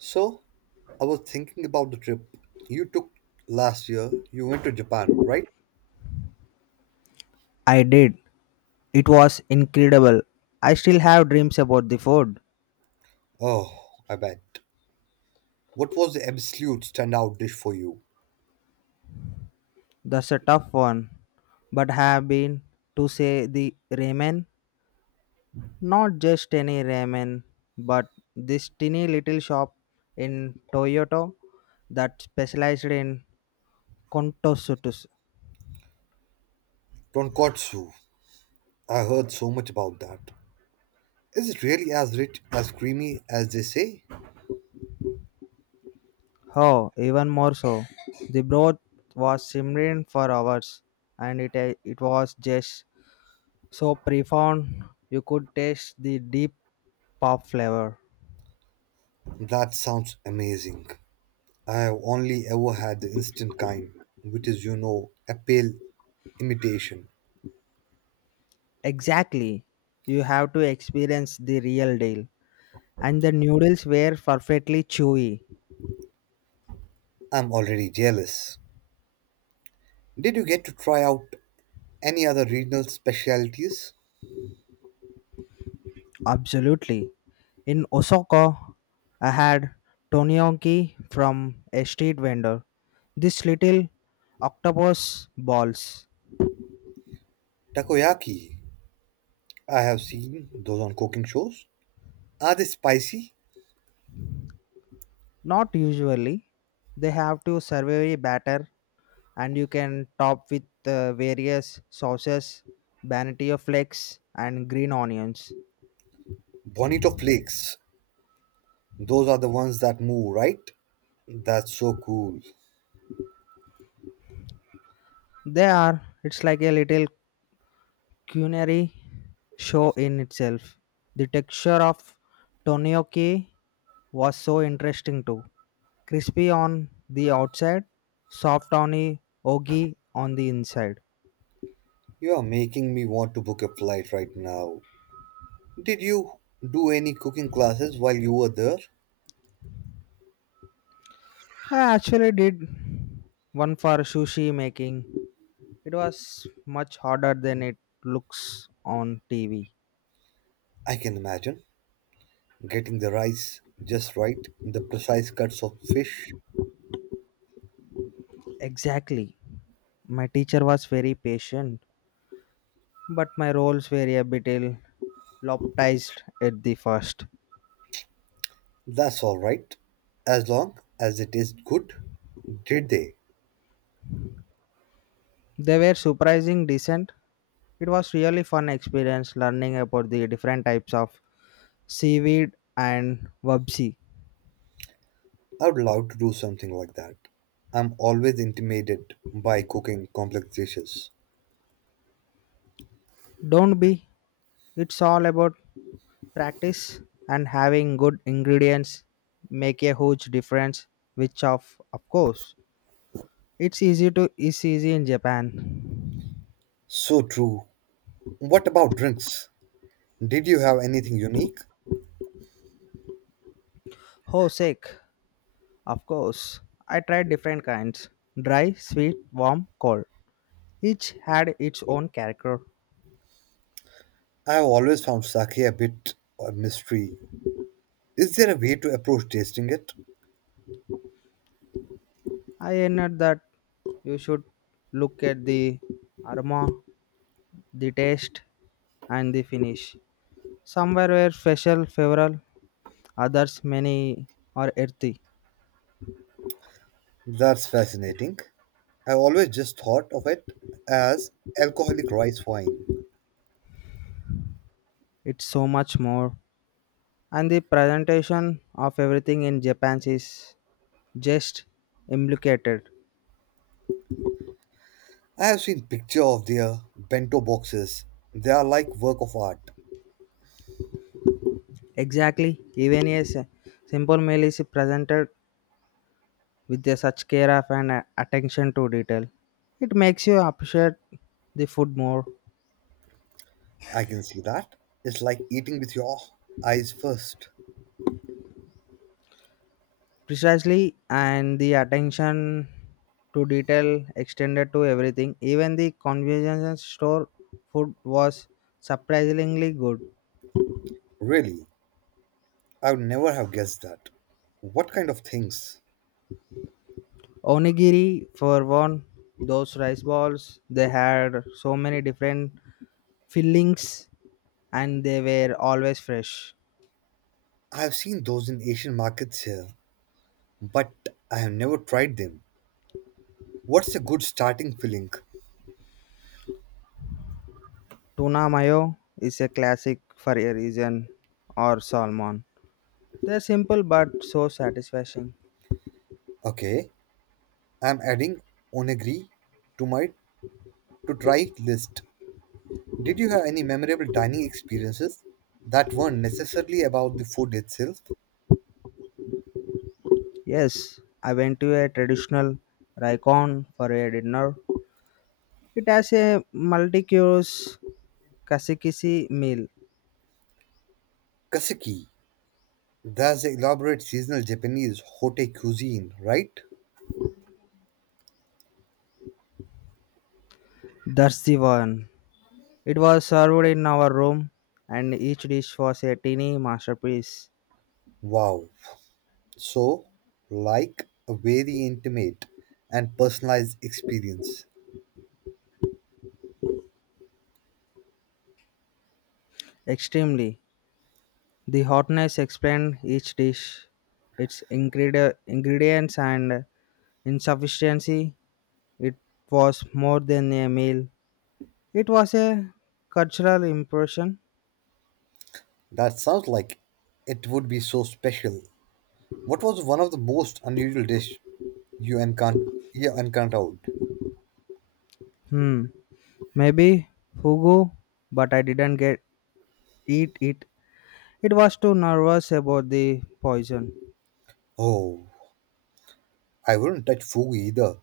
So, I was thinking about the trip you took last year. You went to Japan, right? I did. It was incredible. I still have dreams about the food. Oh, I bet. What was the absolute standout dish for you? That's a tough one. But have been to say the ramen, not just any ramen, but this tiny little shop in Toyota that specialized in kontosutus. Tonkotsu. I heard so much about that. Is it really as rich, as creamy as they say? Oh, even more so. The broth was simmering for hours and it was just so profound you could taste the deep pop flavor. That sounds amazing. I have only ever had the instant kind, which is, a pale imitation. Exactly. You have to experience the real deal. And the noodles were perfectly chewy. I'm already jealous. Did you get to try out any other regional specialties? Absolutely. In Osaka, I had tonyoki from a street vendor. This little octopus balls. Takoyaki. I have seen those on cooking shows. Are they spicy? Not usually. They have to survey batter and you can top with various sauces, banana flakes and green onions. Bonito flakes. Those are the ones that move, right? That's so cool. They are, it's like a little culinary show in itself. The texture of tonioke was so interesting too. Crispy on the outside, soft on the ogi on the inside. You are making me want to book a flight right now. Did you do any cooking classes while you were there? I actually did one for sushi making. It was much harder than it looks on TV. I can imagine. Getting the rice just right, the precise cuts of fish. Exactly. My teacher was very patient, but my roles were a bit ill lopsided at the first. That's all right. As long as it is good. Did they? They were surprising decent. It was really fun experience learning about the different types of seaweed and wabsi. I would love to do something like that. I'm always intimidated by cooking complex dishes. Don't be. It's all about practice and having good ingredients make a huge difference which of course it's easy in Japan. So true. What about drinks? Did you have anything unique? Oh sick, of course I tried different kinds, dry, sweet, warm, cold. Each had its own character. I have always found sake a bit a mystery. Is there a way to approach tasting it? I admit that you should look at the aroma, the taste, and the finish. Somewhere were special, favorable, others many are earthy. That's fascinating. I always just thought of it as alcoholic rice wine. It's so much more. And the presentation of everything in Japan is just implicated. I have seen pictures of their bento boxes. They are like work of art. Exactly, even simple meal is presented with a such care of and attention to detail. It makes you appreciate the food more. I can see that. It's like eating with your eyes first. Precisely, and the attention to detail extended to everything. Even the convenience store food was surprisingly good. Really, I would never have guessed that. What kind of things? Onigiri, for one, those rice balls, they had so many different fillings and they were always fresh. I have seen those in Asian markets here, but I have never tried them. What's a good starting filling? Tuna mayo is a classic for a reason, or salmon. They're simple but so satisfying. Okay, I'm adding onigiri to my to try list. Did you have any memorable dining experiences that weren't necessarily about the food itself? Yes, I went to a traditional Raikon for a dinner. It has a multi course kasikisi meal. Kaseki, that's the elaborate seasonal Japanese hote cuisine, right? That's the one. It was served in our room, and each dish was a teeny masterpiece. Wow, so, like a very intimate and personalized experience. Extremely. The hotness explained each dish, its ingredients, and insufficiency. It was more than a meal, it was a cultural impression. That sounds like it would be so special. What was one of the most unusual dish you encountered? You encountered? Hmm. Maybe Fugu, but I didn't get eat it. It was too nervous about the poison. Oh, I wouldn't touch fugu either,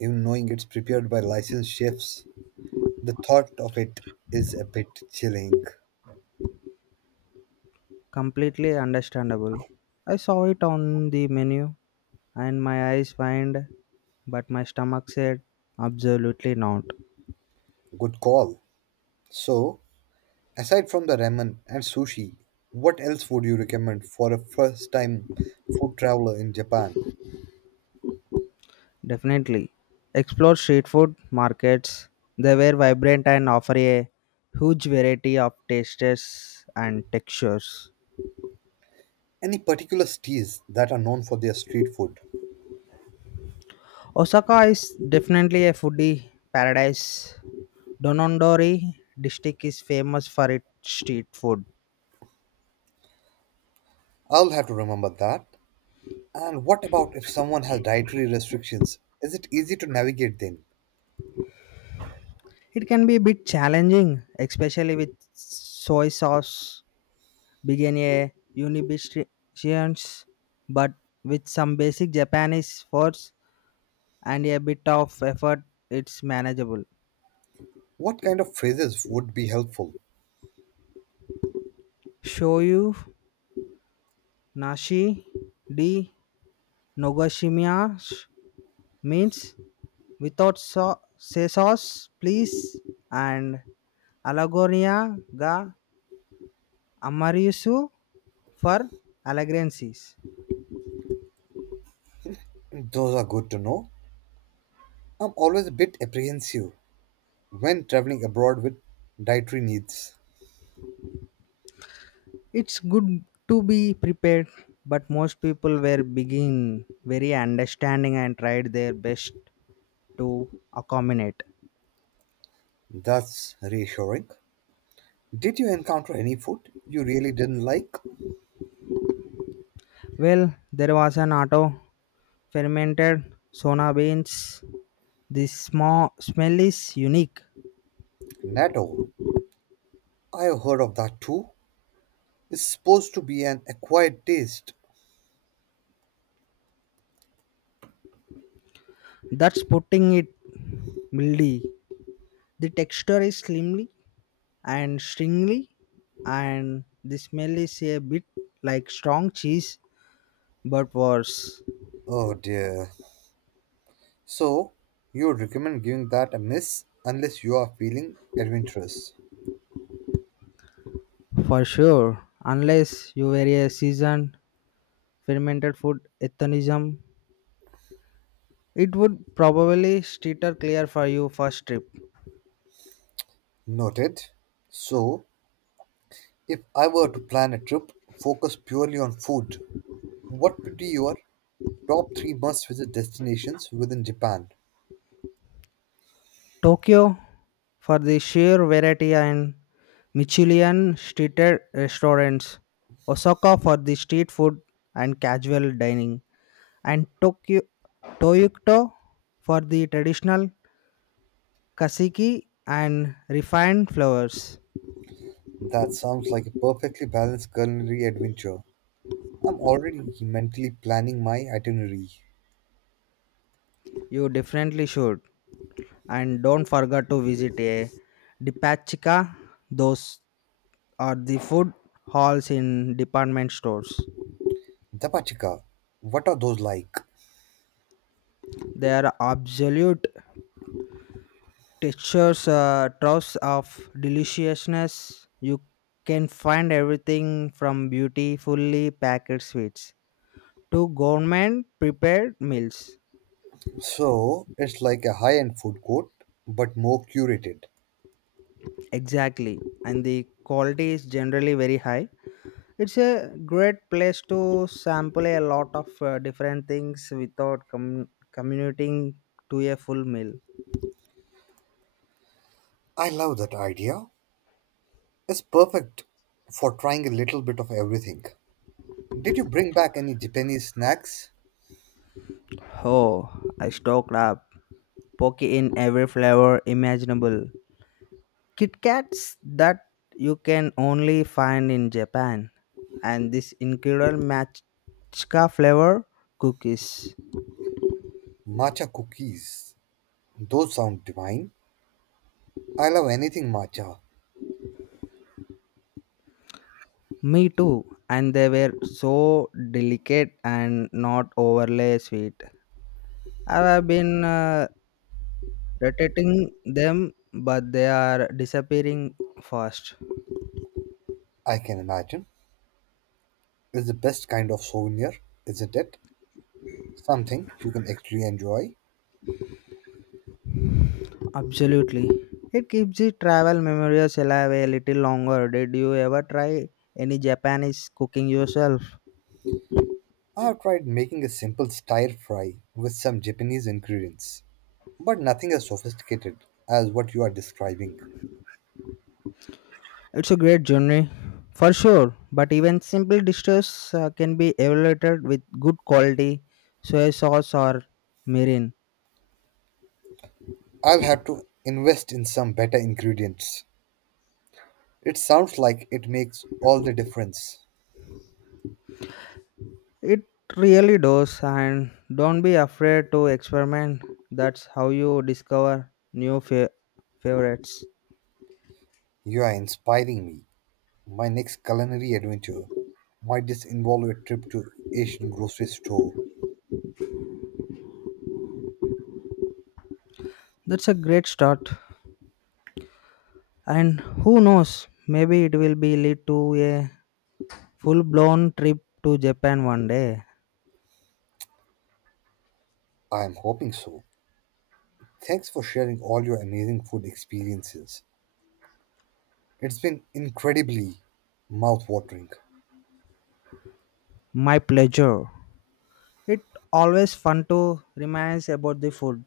even knowing it's prepared by licensed chefs. The thought of it is a bit chilling. Completely understandable. I saw it on the menu and my eyes whined, but my stomach said absolutely not. Good call. So, aside from the ramen and sushi, what else would you recommend for a first-time food traveler in Japan? Definitely. Explore street food markets. They were vibrant and offer a huge variety of tastes and textures. Any particular stees that are known for their street food? Osaka is definitely a foodie paradise. Donondori district is famous for its street food. I'll have to remember that. And what about if someone has dietary restrictions? Is it easy to navigate then? It can be a bit challenging, especially with soy sauce, being a unibistritians, but with some basic Japanese words and a bit of effort, it's manageable. What kind of phrases would be helpful? Shoyu Nashi de Nogashimiya means without say sauce, please, and Alagonia ga Amariusu for allegrancies. Those are good to know. I'm always a bit apprehensive when traveling abroad with dietary needs. It's good to be prepared, but most people were begin very understanding and tried their best to accommodate. That's reassuring. Did you encounter any food you really didn't like? Well, there was an auto fermented sona beans. The small smell is unique. Natto. I've heard of that too. It's supposed to be an acquired taste. That's putting it mildly. The texture is slimly and stringy, and the smell is a bit like strong cheese, but worse. Oh dear. So, you would recommend giving that a miss unless you are feeling adventurous. For sure, unless you were a seasoned fermented food ethnism, it would probably steer clear for you first trip. Noted. So, if I were to plan a trip focused purely on food, what would be your top three must visit destinations within Japan? Tokyo, for the sheer variety and Michelin streeted restaurants, Osaka for the street food and casual dining, and Tokyo Toyota for the traditional kasiki and refined flowers. That sounds like a perfectly balanced culinary adventure. I'm already mentally planning my itinerary. You definitely should. And don't forget to visit a Dipachika. Those are the food halls in department stores. Dabachika, what are those like? They are absolute textures, troves of deliciousness. You can find everything from beautifully packed sweets to gourmet prepared meals. So, it's like a high end food court, but more curated. Exactly, and the quality is generally very high. It's a great place to sample a lot of different things without commuting to a full meal. I love that idea. It's perfect for trying a little bit of everything. Did you bring back any Japanese snacks? Oh, I stocked up. Poke in every flavor imaginable. Kit Kats that you can only find in Japan. And this incredible matcha flavor cookies. Matcha cookies. Those sound divine. I love anything matcha. Me too. And they were so delicate and not overly sweet. I have been rotating them, but they are disappearing fast. I can imagine. It's the best kind of souvenir, isn't it? Something you can actually enjoy. Absolutely, it keeps the travel memories alive a little longer. Did you ever try any Japanese cooking yourself? I have tried making a simple stir fry with some Japanese ingredients, but nothing as sophisticated as what you are describing. It's a great journey for sure, but even simple dishes can be evaluated with good quality soy sauce or mirin. I'll have to invest in some better ingredients. It sounds like it makes all the difference. It really does. And don't be afraid to experiment. That's how you discover new fa- favorites. You are inspiring me. My next culinary adventure might just involve a trip to Asian grocery store. That's a great start. And who knows, maybe it will be lead to a full blown trip to Japan one day. I am hoping so. Thanks for sharing all your amazing food experiences. It's been incredibly mouth-watering. My pleasure. It always fun to reminisce about the food.